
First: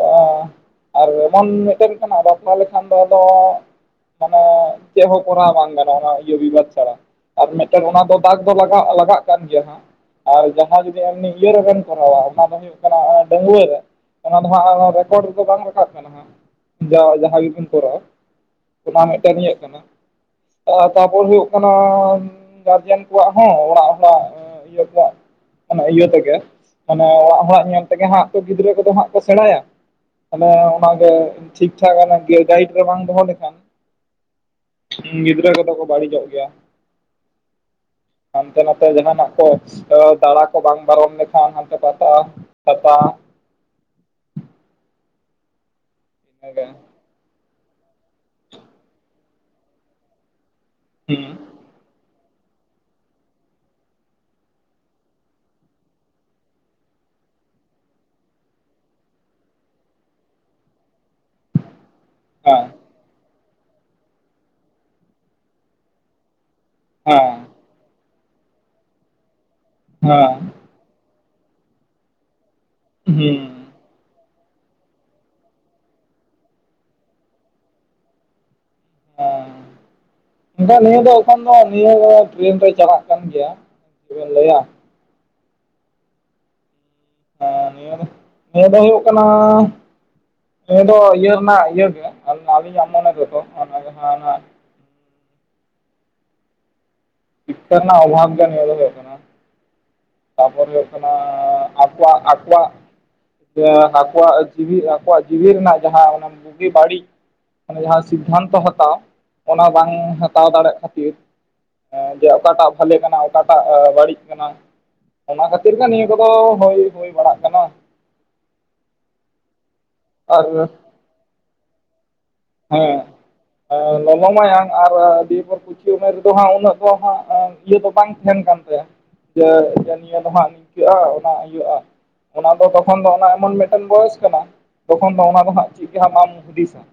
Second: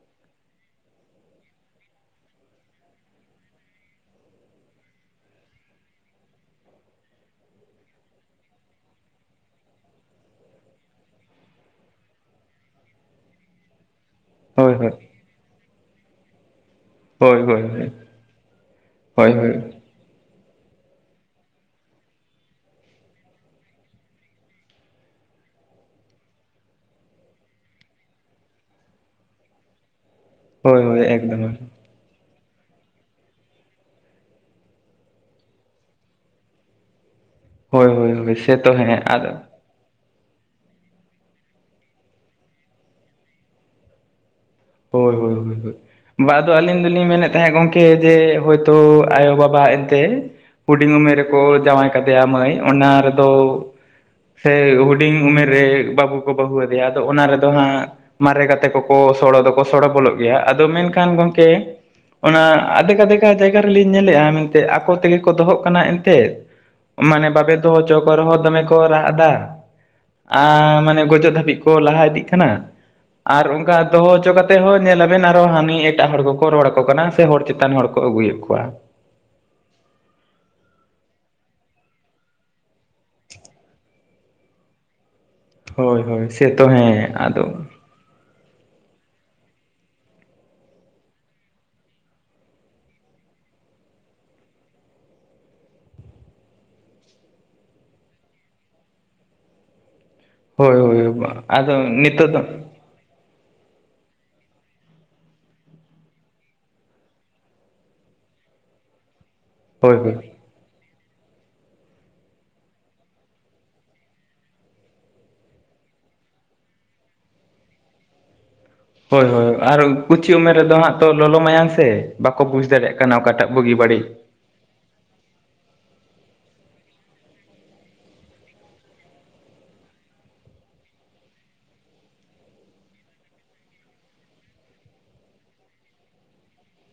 ᱟᱨ ᱮᱢᱚᱱ ᱢᱤᱫᱴᱮᱱ ᱠᱟᱱᱟ ᱵᱟᱯᱞᱟ ᱞᱮᱠᱷᱟᱱ ᱫᱚ ᱟᱫᱚ ᱢᱟᱱᱮ ᱪᱮᱫ ᱦᱚᱸ ᱠᱚᱨᱟᱣ ᱵᱟᱝ ᱜᱟᱱᱚᱜ ᱚᱱᱟ ᱤᱭᱟᱹ ᱵᱤᱵᱟᱫ ᱪᱷᱟᱲᱟ ᱟᱨ ᱢᱤᱫᱴᱟᱝ ᱚᱱᱟ ᱫᱚ ᱫᱟᱜ ᱫᱚ ᱞᱟᱜᱟᱣ ᱞᱟᱜᱟᱜ ᱠᱟᱱ ᱜᱮᱭᱟ ᱦᱟᱸᱜ ᱟᱨ ᱡᱟᱦᱟᱸ ᱡᱩᱫᱤ ᱮᱢᱱ ᱤᱭᱟᱹ ᱨᱮᱵᱢ ᱠᱚᱨᱟᱣᱟ ᱚᱱᱟ ᱫᱚ ᱦᱩᱭᱩᱜ ᱠᱟᱱᱟ ᱰᱺᱣᱟᱹ ᱨᱮ ᱚᱱᱟ ᱫᱚ ᱦᱳᱭ ᱦᱟᱸᱜ ᱦᱳᱭ ᱨᱮᱠᱚᱨᱰ ᱨᱮᱫᱚ ᱵᱟᱝ ᱨᱟᱠᱟᱵ ᱠᱟᱱᱟ ᱦᱟᱸᱜ ᱡ ᱡᱟᱦᱟᱸ ᱦᱳᱭ ᱦᱳᱭ ᱜᱮᱵᱚᱱ ᱦᱳᱭ ᱠᱚᱨᱟᱣᱟ ᱚᱱᱟ ᱦᱳᱭ ᱢᱤᱫᱴᱮᱱ ᱦᱳᱭ ᱤᱧᱟᱹᱜ ᱠᱟᱱᱟ ᱛᱟᱯᱚᱨ ᱦ ᱦᱩᱭᱩᱜ ᱠᱟᱱᱟ ᱜᱟᱨᱡᱮᱱ ᱠᱚᱣᱟᱜ ᱦᱚᱸ ᱚᱲᱟᱜ ᱦᱚᱲᱟᱜ ᱤᱭᱟᱹ ᱠᱚᱣᱟᱜ ᱤᱭᱟᱹ ᱛᱮᱜᱮ ᱢᱟᱱᱮ ᱚᱲᱟᱜ ᱦᱚᱲᱟᱜ ᱧᱮᱞ ᱛᱮᱜᱮ ᱦᱟᱸᱜ ᱜᱤᱫᱽᱨᱟᱹ ᱠᱚᱫᱚ ᱦᱟᱸᱜ ᱠᱚ ᱥᱮᱬᱟᱭᱟ ᱢᱟᱱᱮ ᱦᱳᱭ ᱦᱳᱭ ᱚᱱᱟᱜᱮ ᱮᱠᱫᱚᱢ ᱴᱷᱤᱠ ᱴᱷᱟᱠ ᱜᱟᱭᱤᱰ ᱨᱮ ᱵᱟᱝ ᱫᱚᱦᱚ ᱞᱮᱠᱷᱟᱱ ᱜᱤᱫᱽᱨᱟᱹ ᱠᱚᱫᱚ ᱠᱚ ᱵᱟᱹᱲᱤᱡᱚᱜ ᱜᱮᱭᱟ ᱦᱳᱭ ᱦᱳᱭ ᱦᱳᱭ ᱦᱟᱱᱛᱮ ᱥᱮᱛᱚ ᱱᱟᱛᱮ ᱦᱮᱸ ᱡᱟᱦᱟᱱᱟᱜ ᱟᱫᱚ ᱠᱚ ᱫᱟᱬᱟ ᱠᱚ ᱵᱟᱝ ᱯᱟᱨᱚᱢ ᱞᱮᱠᱷᱟᱱ ᱦᱟᱱᱛᱮ ᱯᱟᱛᱟ ᱯᱟᱛᱟ ᱦᱳᱭ ᱦᱳᱭ ᱦᱳᱭ ᱦᱳᱭ ᱵᱟ ᱟᱫᱚ ᱤᱱᱟᱹᱜᱮ ᱟᱹᱞᱤᱧ ᱫᱚᱞᱤᱧ ᱢᱮᱱᱮᱫ ᱛᱟᱦᱮᱸᱫ ᱜᱚᱝᱠᱮ ᱡᱮ ᱦᱳᱭᱛᱳ ᱟᱭᱳᱼᱵᱟᱵᱟ ᱮᱱᱛᱮ ᱦᱩᱰᱤᱧ ᱩᱢᱮᱨ ᱦᱩᱸ ᱨᱮᱠᱚ ᱡᱟᱶᱟᱭ ᱠᱟᱱᱟ ᱠᱟᱫᱮᱭᱟ ᱢᱟᱹᱭ ᱚᱱᱟ ᱨᱮᱫᱚ ᱥᱮ ᱦᱩᱰᱤᱧ ᱩᱢᱮᱨ ᱨᱮ ᱵᱟᱹᱵᱩ ᱠᱚ ᱵᱟᱹᱦᱩᱣᱟᱫᱮᱭᱟ ᱟᱫᱚ ᱚᱱᱟ ᱨᱮᱫᱚ ᱦᱟᱸᱜ ᱢᱟᱨᱮ ᱜᱟᱛᱮ ᱠᱚᱠᱚ ᱥᱚᱲᱚ ᱫᱚ ᱠᱚ ᱥᱚᱲᱚ ᱵᱚᱞᱚᱜ ᱜᱮᱭᱟ ᱟᱫᱚ ᱢᱮᱱᱠᱷᱟᱱ ᱜᱚᱝᱠᱮ, ᱦᱮᱸ ᱚᱱᱟ ᱟᱫᱷᱮᱠ ᱟᱫᱷᱮᱠ ᱠᱟ ᱡᱟᱭᱜᱟ ᱨᱮᱞᱤᱧ ᱧᱮᱞᱮᱫᱼᱟ ᱢᱮᱱᱛᱮ ᱟᱠᱚ ᱛᱮᱜᱮ ᱠᱚ ᱫᱚᱦᱚᱜ ᱠᱟᱱᱟ ᱮᱱᱛᱮᱫ ᱢᱟᱱᱮ ᱦᱮᱸ ᱵᱟᱵᱮ ᱫᱚᱦᱚ ᱪᱚ ᱠᱚ ᱨᱮᱦᱚ ᱫᱚᱢᱮ ᱠᱚ ᱨᱟᱜ ᱮᱫᱟ, ᱦᱮᱸ ᱟ ᱢᱟᱱᱮ ᱜᱚᱡᱚᱜ ᱫᱷᱟᱹᱵᱤᱡ ᱠᱚ ᱞᱟᱦᱟ ᱤᱫᱤᱜ ᱠᱟᱱᱟ, ᱦᱩᱸ ᱟᱨ ᱚᱱᱠᱟ ᱫᱚᱦᱚ ᱦᱚᱪᱚ ᱠᱟ ᱛᱮ ᱦᱚᱸ ᱧᱮᱞᱟᱵᱮᱱ ᱟᱨᱚ ᱦᱟᱹᱱᱤ ᱮᱴᱟᱜ ᱦᱚᱲ ᱠᱚᱠᱚ ᱨᱚᱲ ᱟᱠᱚ ᱠᱟᱱᱟ ᱥᱮ ᱦᱚᱲ ᱪᱮᱛᱟᱱ ᱦᱚᱲ ᱠᱚ ᱟᱹᱜᱩᱭᱮᱫ ᱠᱚᱣᱟ᱾ ᱚ᱾ ᱢᱮᱱᱠᱷᱟᱱ ᱱᱤᱭᱟᱹ ᱫᱚ ᱮᱠᱷᱚᱱ ᱫᱚ ᱱᱤᱭᱟᱹ ᱴᱨᱮᱱ ᱫᱚ ᱪᱟᱞᱟᱜ ᱠᱟᱱ ᱜᱮᱭᱟ ᱪᱮᱫ ᱵᱮᱱ ᱞᱟᱹᱭᱟ᱾ ᱦᱳᱭ ᱦᱳᱭ ᱥᱮᱛᱚ ᱦᱮᱸ ᱟᱫᱚ ᱱᱤᱭᱟᱹ ᱫᱚ ᱦᱮᱸ ᱫᱚ ᱦᱩᱭᱩᱜ ᱠᱟᱱᱟ ᱱᱤᱭᱟᱹ ᱫᱚ ᱤᱭᱟᱹ ᱨᱮᱱᱟᱜ ᱤᱭᱟᱹ ᱜᱮ ᱟᱹᱞᱤᱧᱟᱜ ᱢᱚᱱᱮ ᱫᱚᱛᱚ ᱚᱱᱟ ᱜᱮ ᱱᱟᱜ ᱚᱱᱟ ᱥᱤᱠᱠᱷᱟ ᱨᱮᱱᱟᱜ ᱚᱵᱷᱟᱵ ᱜᱮ ᱱᱤᱭᱟᱹ ᱫᱚ ᱦᱩᱭᱩᱜ ᱠᱟᱱᱟ᱾ ᱛᱟᱨᱯᱚᱨᱮ ᱦᱳᱭ ᱦᱩᱭᱩᱜ ᱦᱳᱭ ᱠᱟᱱᱟ ᱟᱫᱚ ᱟᱠᱚᱣᱟᱜ ᱱᱤᱛᱚᱜ ᱫᱚ ᱟᱠᱚᱣᱟᱜ ᱥᱮᱱ ᱟᱠᱚᱣᱟᱜ ᱡᱤᱣᱤ ᱟᱠᱚᱣᱟᱜ ᱡᱤᱣᱤ ᱨᱮᱱᱟᱜ ᱡᱟᱦᱟᱸ ᱚᱱᱟ ᱵᱩᱜᱤ ᱵᱟᱹᱲᱤᱡ ᱢᱟᱱᱮ ᱡᱟᱦᱟᱸ ᱥᱤᱫᱽᱫᱷᱟᱱᱛᱚ ᱦᱟᱛᱟᱣ ᱚᱱᱟ ᱵᱟᱝ ᱦᱳᱭ ᱦᱳᱭ ᱦᱟᱛᱟᱣ ᱫᱟᱲᱮᱜ ᱠᱷᱟᱹᱛᱤᱨ᱾ ᱦᱮᱸ ᱡᱮ ᱚᱠᱟᱴᱟᱜ ᱵᱷᱟᱞᱮ ᱠᱟᱱᱟ ᱚᱠᱟᱴᱟᱜ ᱵᱟᱹᱲᱤᱡ ᱠᱟᱱᱟ ᱚᱱᱟ ᱠᱷᱟᱹᱛᱤᱨ ᱜᱮ ᱱᱤᱭᱟᱹ ᱠᱚᱫᱚ ᱦᱩᱭ ᱦᱩᱭ ᱵᱟᱲᱟᱜ ᱠᱟᱱᱟ᱾ ᱦᱳᱭ ᱦᱳᱭ ᱟᱨ ᱠᱩᱪᱷᱤ ᱟᱨ ᱩᱢᱮᱨ ᱨᱮᱫᱚ ᱦᱟᱸᱜ ᱛᱚ ᱞᱚᱞᱚ ᱢᱟᱭᱟᱝ ᱥᱮ᱾ ᱵᱟᱠᱚ ᱵᱩᱡᱽ ᱫᱟᱲᱮᱭᱟᱜ ᱦᱮᱸ ᱠᱟᱱᱟ ᱚᱠᱟᱴᱟᱜ ᱵᱩᱜᱤ ᱵᱟᱹᱲᱤᱡ᱾ ᱞᱚᱞᱚ ᱢᱟᱭᱟᱝ ᱟᱨ ᱫᱤᱭᱮ ᱯᱚᱨ ᱠᱩᱪᱤ ᱩᱢᱮᱨ ᱨᱮᱫᱚ ᱦᱟᱸᱜ ᱩᱱᱟᱹᱜ ᱫᱚ ᱦᱟᱸᱜ ᱤᱭᱟᱹ ᱫᱚ ᱵᱟᱝ ᱛᱟᱦᱮᱸᱱ ᱠᱟᱱ ᱛᱟᱭᱟ᱾ ᱡᱮ ᱥᱮ ᱱᱤᱭᱟᱹ ᱫᱚ ᱦᱟᱸᱜ ᱱᱤᱝᱠᱟᱹᱜᱼᱟ, ᱚᱱᱟ ᱤᱭᱟᱹᱜᱼᱟ᱾ ᱚᱱᱟ ᱫᱚ ᱛᱚᱠᱷᱚᱱ ᱫᱚ ᱚᱱᱟ ᱮᱢᱚᱱ ᱢᱤᱫᱴᱮᱱ ᱵᱚᱭᱮᱥ ᱠᱟᱱᱟ ᱛᱚᱠᱷᱚᱱ ᱫᱚ ᱚᱱᱟ ᱫᱚ ᱦᱟᱸᱜ ᱪᱮᱫ ᱠᱟ ᱦᱚᱸ ᱵᱟᱢ ᱦᱩᱫᱤᱥᱟ᱾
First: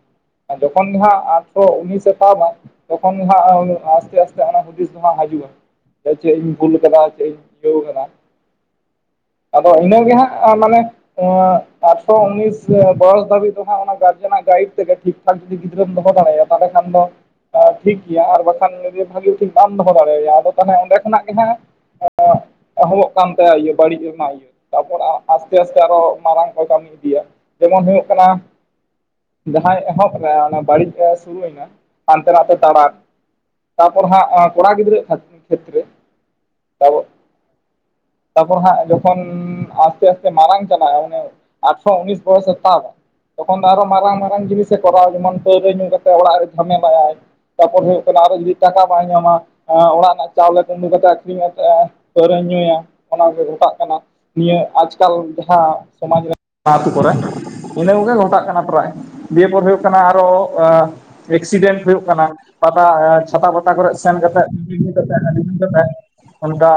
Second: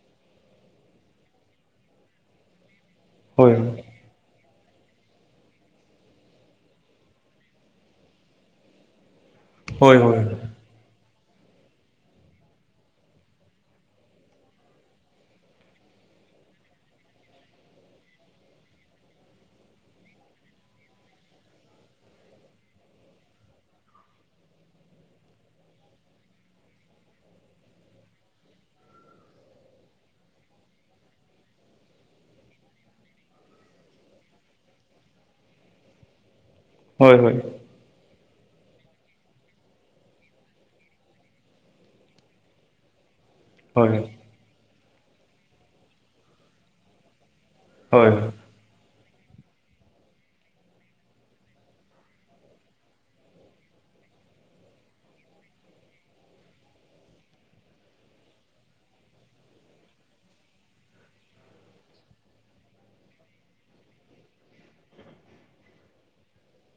ᱟᱨ ᱡᱚᱠᱷᱚᱱ ᱜᱮ ᱦᱟᱸᱜ ᱟᱴᱷᱨᱚ ᱩᱱᱤᱥ ᱮ ᱛᱟᱵᱟ ᱛᱚᱠᱷᱚᱱ ᱜᱮ ᱦᱳᱭ ᱦᱟᱸᱜ ᱟᱥᱛᱮ ᱟᱥᱛᱮ ᱚᱱᱟ ᱦᱩᱫᱤᱥ ᱫᱚ ᱵᱟᱝ ᱦᱤᱡᱩᱜᱼᱟ ᱪᱮᱜ ᱤᱧ ᱵᱷᱩᱞ ᱟᱠᱟᱫᱟ ᱪᱮᱫ ᱤᱧ ᱪᱤᱠᱟᱹᱣ ᱠᱟᱫᱟ᱾ ᱟᱫᱚ ᱦᱳᱭ ᱦᱳᱭ ᱤᱱᱟᱹ ᱜᱮ ᱦᱳᱭ ᱦᱟᱸᱜ ᱟᱸ ᱢᱟᱱᱮ ᱟᱴᱷᱨᱚ ᱩᱱᱤᱥ ᱵᱚᱭᱚᱥ ᱫᱷᱟᱹᱵᱤᱡ ᱫᱚ ᱦᱟᱸᱜ ᱚᱱᱟ ᱜᱟᱨᱡᱮᱱᱟᱜ ᱜᱟᱭᱤᱰ ᱛᱮᱜᱮ ᱴᱷᱤᱠ ᱴᱷᱟᱠ ᱡᱩᱫᱤ ᱜᱤᱫᱽᱨᱟᱹᱢ ᱫᱚᱦᱚ ᱫᱟᱲᱮᱭᱟᱭᱟ ᱛᱟᱦᱞᱮ ᱠᱷᱟᱱ ᱫᱚᱼᱼ ᱮᱸ ᱴᱷᱤᱠ ᱜᱮᱭᱟ ᱟᱨ ᱵᱟᱠᱷᱟᱱ ᱡᱩᱫᱤ ᱵᱷᱟᱜᱮ ᱴᱷᱤᱠ ᱵᱟᱢ ᱫᱚᱦᱚ ᱫᱟᱲᱮᱭᱟᱭᱟ ᱟᱫᱚ ᱛᱟᱦᱞᱮ ᱚᱸᱰᱮ ᱠᱷᱚᱱᱟᱜ ᱜᱮ ᱦᱟᱸᱜ ᱮᱸ ᱮᱦᱚᱵᱚᱜ ᱠᱟᱱ ᱛᱟᱭᱟ ᱤᱭᱟᱹ ᱵᱟᱹᱲᱤᱡ ᱨᱮᱱᱟᱜ ᱤᱭᱟᱹ᱾ ᱛᱟᱨᱯᱚᱨᱮ ᱟᱥᱛᱮ ᱟᱥᱛᱮ ᱟᱨᱚ ᱢᱟᱨᱟᱝ ᱠᱚᱭ ᱠᱟᱹᱢᱤ ᱤᱫᱤᱭᱟ ᱡᱮᱢᱚᱱ ᱦᱩᱭᱩᱜ ᱠᱟᱱᱟ ᱡᱟᱦᱟᱸᱭ ᱮᱦᱚᱵ ᱠᱟ ᱚᱱᱟ ᱵᱟᱹᱲᱤᱡ ᱮ ᱥᱩᱨᱩ ᱨᱮᱱᱟᱜ ᱦᱟᱱᱛᱮ ᱱᱟᱛᱮ ᱛᱟᱲᱟᱜ, ᱛᱟᱨᱯᱚᱨ ᱦᱟᱸᱜ ᱠᱚᱲᱟ ᱜᱤᱫᱽᱨᱟᱹ [unintelligible] ᱠᱷᱮᱛᱨᱮ ᱦᱳᱭ ᱦᱳᱭ᱾ ᱛᱟᱯᱚᱨ ᱦᱟᱸᱜ ᱡᱚᱠᱷᱚᱱ ᱟᱥᱛᱮ ᱟᱥᱛᱮ ᱢᱟᱨᱟᱝ ᱪᱟᱞᱟᱜ ᱟᱭ ᱚᱱᱮ, ᱟᱴᱷᱨᱚ ᱩᱱᱤᱥ ᱵᱚᱭᱚᱥᱮ ᱛᱟᱵᱟ, ᱛᱚᱠᱷᱚᱱ ᱫᱚ ᱟᱨᱚ ᱢᱟᱨᱟᱝ ᱢᱟᱨᱟᱝ ᱡᱤᱱᱤᱥᱮ ᱠᱚᱨᱟᱣᱟ ᱡᱮᱢᱚᱱ ᱯᱟᱹᱣᱨᱟᱹ ᱧᱩ ᱠᱟᱛᱮ ᱚᱲᱟᱜ ᱨᱮ ᱡᱷᱟᱢᱮᱞᱟᱭᱟᱭ᱾ ᱛᱟᱯᱚᱨ ᱦᱩᱭᱩᱜ ᱦᱳᱭ ᱠᱟᱱᱟ ᱟᱨᱚ ᱡᱩᱫᱤ ᱴᱟᱠᱟ ᱵᱟᱭ ᱧᱟᱢᱟ ᱮᱸ ᱚᱲᱟᱜ ᱨᱮᱱᱟᱜ ᱪᱟᱣᱞᱮ ᱠᱩᱢᱵᱲᱩ ᱠᱟᱛᱮ ᱟᱹᱠᱷᱨᱤᱧ ᱟᱛᱮᱜ ᱯᱟᱹᱣᱨᱟᱹᱭ ᱧᱩᱭᱟ᱾ ᱚᱱᱟ ᱜᱮ ᱜᱷᱚᱴᱟᱜ ᱠᱟᱱᱟ᱾ ᱱᱤᱭᱟᱹ ᱟᱡᱽᱠᱟᱞ ᱡᱟᱦᱟᱸ ᱥᱚᱢᱟᱡᱽ ᱨᱮ, ᱚᱱᱟ ᱟᱹᱛᱩ ᱠᱚᱨᱮ ᱤᱱᱟᱹ ᱠᱚᱜᱮ ᱜᱷᱚᱴᱟᱜ ᱠᱟᱱᱟ ᱯᱨᱟᱭ᱾ ᱫᱤᱭᱮ ᱯᱚᱨ ᱦᱩᱭᱩᱜ ᱠᱟᱱᱟ ᱟᱨᱚ ᱮᱸ ᱮᱠᱥᱤᱰᱮᱱᱴ ᱦᱩᱭᱩᱜ ᱠᱟᱱᱟ᱾ ᱯᱟᱛᱟ ᱪᱷᱟᱛᱟ ᱯᱟᱛᱟ ᱠᱚᱨᱮᱜ ᱥᱮᱱ ᱠᱟᱛᱮ [unintelligible] ᱦᱟᱺᱰᱤ ᱧᱩ ᱠᱟᱛᱮᱜ, ᱚᱱᱠᱟ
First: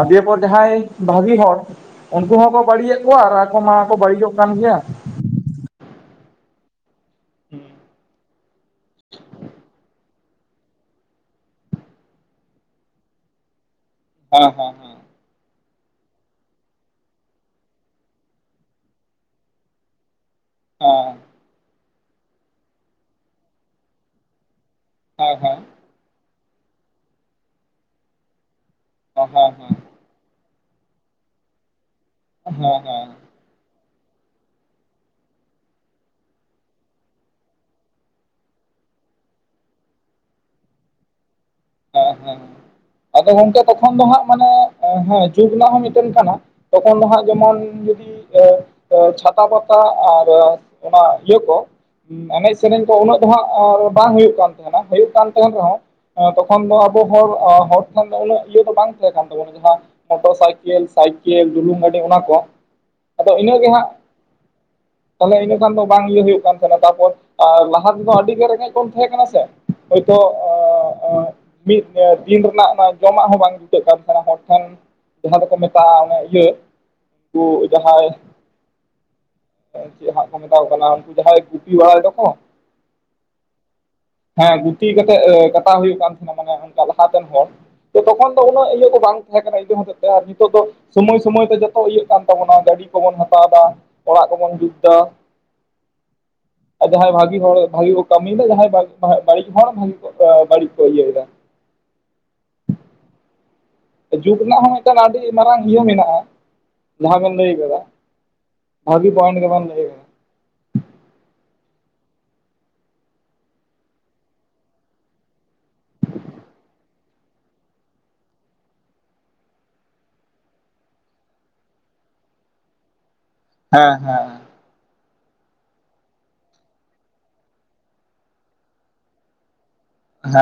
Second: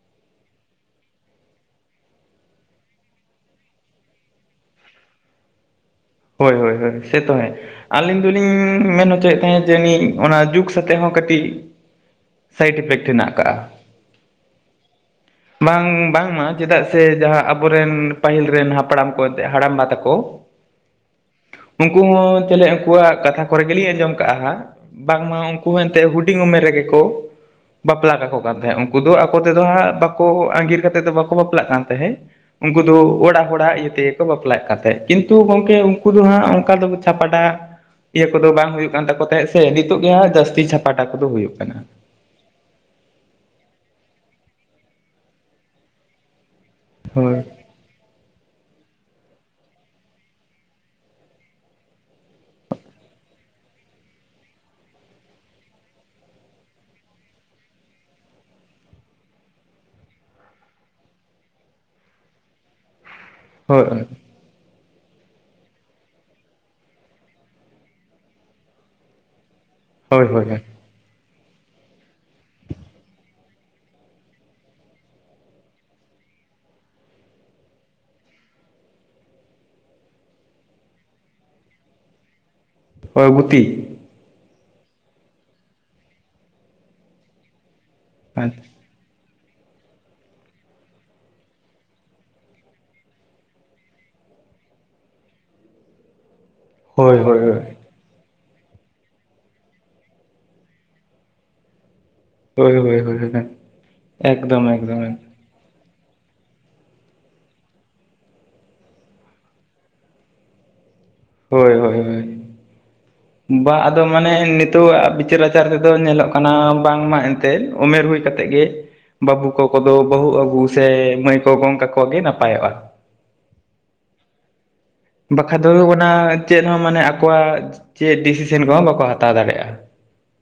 ᱟᱨ ᱫᱤᱭᱮᱯᱚᱨ ᱡᱟᱦᱟᱸᱭ ᱵᱷᱟᱹᱜᱤ ᱦᱚᱲ ᱩᱱᱠᱩ ᱦᱚᱸᱠᱚ ᱵᱟᱹᱲᱤᱡᱮ-ᱜ ᱠᱚᱣ-ᱟ᱾ ᱟᱨ ᱟᱠᱚ ᱢᱟ ᱠᱚ ᱵᱟᱹᱲᱤᱡᱚᱜ ᱠᱟᱱ ᱜᱮᱭᱟ᱾ ᱦᱳᱭ, ᱦᱳᱭ, ᱦᱳᱭ ᱥᱮᱛᱚ ᱦᱮᱸ, ᱟᱹᱞᱤᱧ ᱫᱚ ᱞᱤᱧ ᱢᱮᱱ ᱦᱚᱪᱚᱭᱮᱜ ᱛᱟ ᱦᱮᱸᱫ ᱡᱟᱹᱱᱤᱡ ᱚᱱᱟ ᱡᱩᱜᱽ ᱥᱟᱛᱮᱜ ᱦᱚᱸ ᱠᱟᱹᱴᱤᱡ, ᱥᱟᱭᱤᱰ ᱤᱯᱷᱮᱠᱴ ᱦᱮᱱᱟ-ᱜ ᱟᱠᱟᱜᱼᱟ᱾ ᱦᱟᱸ, ᱦᱟᱸ, ᱦᱟᱸ᱾ ᱵᱟᱝ ᱵᱟᱝᱢᱟ ᱪᱮᱫᱟᱜ ᱥᱮ ᱡᱟᱦᱟᱸ ᱟᱵᱚᱨᱮᱱ ᱯᱟᱹᱦᱤᱞ ᱨᱮᱱ, ᱦᱟᱯᱲᱟᱢ ᱠᱚ ᱦᱟᱲᱟᱢᱵᱟ ᱛᱟᱠᱚ, ᱚᱸ ᱩᱱᱠᱩ ᱦᱚᱸ ᱛᱟᱦᱞᱮ ᱩᱱᱠᱩᱣᱟ-ᱜ ᱠᱟᱛᱷᱟ ᱠᱚᱨᱮ ᱜᱮᱞᱤᱧ ᱟᱸᱡᱚᱢ ᱠᱟᱜᱼᱟ᱾ ᱦᱟᱸᱜ ᱦᱮᱸ ᱵᱟᱝᱢᱟ ᱦᱮᱸ ᱩᱱᱠᱩ ᱛᱮ ᱦᱩᱰᱤᱧ ᱩᱢᱮᱨ ᱨᱮᱜᱮ ᱠᱚ ᱵᱟᱯᱞᱟ ᱠᱟᱠᱚ ᱠᱟᱱ ᱛᱟᱦᱮᱸᱜ, ᱩᱱᱠᱩ ᱫᱚ ᱦᱮᱸ ᱟᱠᱚ ᱦᱮᱸ ᱛᱮᱫᱚ ᱦᱮᱸ ᱦᱟᱸᱜ ᱵᱟ ᱠᱚ ᱟᱸᱜᱤᱨ ᱠᱟᱛᱮᱫ ᱫᱚ ᱵᱟᱠᱚ ᱵᱟᱯᱞᱟᱜ ᱠᱟᱱ ᱛᱟᱦᱮᱸᱜ ᱾ ᱦᱮᱸ ᱩᱱᱠᱩ ᱫᱚ ᱦᱮᱸ ᱚᱲᱟᱜ ᱦᱚᱲᱟᱜ ᱤᱭᱟᱹᱛᱮ ᱜᱮ [inaudible] ᱵᱟᱯᱞᱟᱜ ᱠᱟᱱ ᱛᱟᱦᱮᱸᱜ, ᱠᱤᱱᱛᱩ ᱜᱚᱝᱠᱮ ᱩᱱᱠᱩ ᱫᱚ ᱦᱟᱸᱜ ᱚᱱᱠᱟ ᱫᱚ ᱪᱷᱟᱯᱟᱰᱟ? ᱤᱭᱟᱹ ᱠᱚᱼᱫᱚ ᱵᱟᱝ ᱦᱩᱭᱩᱜ ᱠᱟᱱ ᱛᱟᱠᱚ ᱛᱟᱦᱮᱸᱜ, ᱥᱮ ᱱᱤᱛᱚᱜ ᱜᱮ ᱦᱟᱸᱜ ᱡᱟᱹᱥᱛᱤ ᱪᱷᱟᱯᱟᱴᱟ ᱠᱚᱼᱫᱚ ᱦᱩᱭᱩᱜ ᱠᱟᱱᱟ᱾ ᱦᱮᱸ ᱦᱮᱸ ᱟᱫᱚ ᱜᱚᱝᱠᱮ ᱛᱚᱠᱷᱚᱱ ᱫᱚ ᱦᱟᱸᱜ ᱢᱟᱱᱮ, ᱦᱮᱸ ᱡᱩᱜᱽ ᱨᱮᱱᱟᱜ ᱦᱚᱸ ᱢᱤᱫᱴᱮᱱ ᱠᱟᱱᱟ ᱾ ᱛᱚᱠᱷᱚᱱ ᱫᱚ ᱦᱟᱸᱜ ᱦᱳᱭ ᱡᱮᱢᱚᱱ ᱡᱩᱫᱤ ᱛᱚ ᱪᱷᱟᱛᱟ ᱯᱟᱛᱟ ᱟᱨ ᱚᱱᱟ ᱤᱭᱟᱹ ᱠᱚ ᱮᱱᱮᱡ ᱥᱮᱨᱮᱧ ᱠᱚ ᱩᱱᱟᱹᱜ ᱫᱚ ᱦᱟᱸᱜ, ᱵᱟᱝ ᱦᱩᱭᱩᱜ ᱠᱟᱱ ᱛᱟᱦᱮᱱᱟ ᱾ ᱦᱩᱭᱩᱜ ᱠᱟᱱ ᱛᱟᱦᱮᱸᱱ ᱨᱮᱦᱚᱸ ᱠᱷᱚᱱ ᱫᱚ ᱟᱵᱚ ᱦᱚᱲ, ᱦᱚᱲ ᱴᱷᱮᱱ ᱫᱚ ᱩᱱᱟᱹᱜ ᱤᱭᱟᱹ ᱫᱚ ᱵᱟᱝ ᱛᱟᱦᱮᱸ ᱠᱟᱱ ᱛᱟᱵᱚᱱᱟ᱾ ᱡᱟᱦᱟᱸ ᱢᱚᱴᱚᱨ ᱥᱟᱭᱠᱹᱞ, ᱥᱟᱭᱠᱮᱞ ᱰᱩᱞᱩᱝ ᱜᱟᱹᱰᱤ ᱚᱱᱟ ᱠᱚ, ᱟᱫᱚ ᱤᱱᱟᱹᱜᱮ ᱦᱳᱭ ᱦᱟᱸᱜ ᱛᱟᱦᱞᱮ ᱤᱱᱟᱹ ᱠᱷᱟᱱ ᱫᱚ ᱵᱟᱝ ᱤᱭᱟᱹ ᱦᱩᱭᱩᱜ ᱠᱟᱱ ᱛᱟᱦᱮᱱᱟ᱾ ᱛᱟᱯᱚᱨ ᱟᱨ ᱞᱟᱦᱟ ᱛᱮᱫᱸ ᱟᱹᱰᱤ ᱜᱮ ᱨᱮᱸᱜᱮᱡ ᱵᱚᱱ ᱛᱟᱦᱮᱸ ᱠᱟᱱᱟ ᱥᱮ ᱾ᱦᱚᱭᱛᱚ ᱦᱳᱭ ᱦᱳᱭ ᱢᱤᱫ ᱫᱤᱱ ᱨᱮᱱᱟᱜ ᱚᱱᱟ ᱡᱚᱢᱟᱜ ᱦᱚᱸ ᱵᱟᱝ ᱡᱩᱴᱟᱹᱜ ᱠᱟᱱ ᱛᱟᱦᱮᱱᱟ᱾ ᱦᱚᱲ ᱴᱷᱮᱱ ᱡᱟᱦᱟᱸ ᱫᱚᱠᱚ ᱢᱮᱛᱟᱜᱼᱟ᱾ ᱚᱱᱟ ᱤᱭᱟᱹ ᱩᱱᱠᱩ ᱡᱟᱦᱟᱸᱭ ᱪᱮᱜ ᱦᱟᱸᱜ ᱠᱚ ᱢᱮᱛᱟᱣ ᱠᱚ ᱠᱟᱱᱟ᱾ ᱩᱱᱠᱩ ᱡᱟᱦᱟᱸᱭ ᱜᱩᱯᱤ ᱵᱟᱲᱟᱭ ᱛᱟᱠᱚ᱾ ᱦᱚᱭ ᱜᱩᱛᱤ ᱾ ᱦᱮᱸ ᱜᱩᱛᱤ ᱠᱟᱛᱮᱜ ᱠᱟᱴᱟᱣ ᱦᱩᱭᱩᱜ ᱠᱟᱱ ᱛᱟᱦᱮᱸᱱᱟ᱾ ᱢᱟᱱᱮ ᱚᱱᱠᱟ ᱞᱟᱦᱟᱛᱮᱱ ᱦᱚᱲ ᱛᱚᱠᱷᱚᱱ ᱫᱚ ᱦᱳᱭ ᱩᱱᱟᱹᱜ ᱤᱭᱟᱹ ᱠᱚ ᱵᱟᱝ ᱛᱟᱦᱮᱸ ᱠᱟᱱᱟ ᱤᱱᱟᱹ ᱦᱚᱛᱮᱡ ᱛᱮ, ᱟᱨ ᱱᱤᱛᱚᱜ ᱫᱚ ᱥᱚᱢᱚᱭ - ᱥᱚᱢᱚᱭ ᱛᱮ ᱡᱚᱛᱚ ᱤᱭᱟᱹᱜ ᱠᱟᱱ ᱛᱟᱵᱚᱱᱟ᱾ ᱜᱟᱹᱰᱤ ᱠᱚᱵᱚᱱ ᱦᱟᱛᱟᱣᱫᱟ ᱚᱲᱟᱜ ᱠᱚᱵᱚᱱ ᱡᱩᱛ ᱫᱟ᱾ ᱟᱨ ᱡᱟᱦᱟᱸᱭ ᱦᱳᱭ ᱵᱷᱽᱟᱜᱤ ᱦᱳᱭ ᱦᱚᱲ, ᱵᱷᱽᱟᱜᱤ ᱠᱚ ᱠᱟᱹᱢᱤᱭᱮᱫᱟ ᱾ ᱡᱟᱦᱟᱸᱭ ᱵᱟᱹᱲᱤᱡ ᱦᱚᱲ ᱵᱷᱽᱟᱜᱤ ᱵᱟᱹᱲᱤᱡ ᱠᱚ ᱤᱭᱟᱭ ᱫᱟ ᱦᱳᱭ, ᱦᱳᱭ, ᱦᱳᱭ᱾ ᱡᱩᱜ ᱨᱮᱱᱟᱜ ᱮᱠᱫᱚᱢ ᱦᱚᱸ ᱢᱤᱫᱴᱟᱝ ᱮᱠᱫᱚᱢ ᱟᱰᱤ ᱢᱟᱨᱟᱝ ᱤᱭᱟᱹ ᱢᱮᱱᱟᱜᱼᱟ᱾ ᱡᱟᱦᱟᱸ ᱵᱮᱱ ᱞᱟᱹᱭ ᱟᱠᱟᱫᱟ᱾ ᱵᱷᱽᱟᱹᱜᱤ ᱯᱚᱭᱮᱱᱴ ᱜᱮᱵᱮᱱ ᱞᱟᱹᱭ ᱟᱠᱟᱫᱟ᱾ ᱦᱳᱭ, ᱦᱳᱭ, ᱦᱳᱭ᱾ ᱹᱹ ᱵᱟ ᱟᱫᱚ ᱢᱟᱱᱮ ᱱᱤᱛᱚᱜ ᱟᱜ, ᱵᱤᱪᱟᱹᱨ ᱟᱪᱟᱨ ᱛᱮᱫᱚᱸ ᱧᱮᱞᱚᱜ ᱠᱟᱱᱟ᱾ ᱵᱟᱝᱢᱟ ᱮᱱᱛᱮᱫ ᱩᱢᱮᱨ ᱦᱩᱭᱼᱼ ᱠᱟᱛᱮᱫ ᱜᱮ, ᱵᱟᱹᱵᱩ ᱠᱚᱠᱚ ᱫᱚ ᱵᱟᱹᱦᱩ ᱟᱹᱜᱩ ᱥᱮ, ᱢᱟᱹᱭ ᱠᱚ ᱜᱚᱝ ᱠᱟᱠᱚ ᱜᱮ ᱱᱟᱯᱟᱭᱚᱜᱼᱟ᱾ ᱦᱮᱸ ᱦᱮᱸ ᱵᱟᱠᱷᱟ ᱫᱚ ᱚᱱᱟ, ᱪᱮᱫ ᱦᱚᱸ ᱢᱟᱱᱮ ᱟᱠᱚᱣᱟᱼᱜ ᱪᱮᱫ ᱰᱤᱥᱤᱥᱮᱱ ᱠᱚᱼᱦᱚᱸ ᱵᱟᱠᱚ ᱦᱟᱛᱟᱣ ᱫᱟᱲᱮᱭᱟᱜᱼᱟ᱾ ᱦᱮᱸ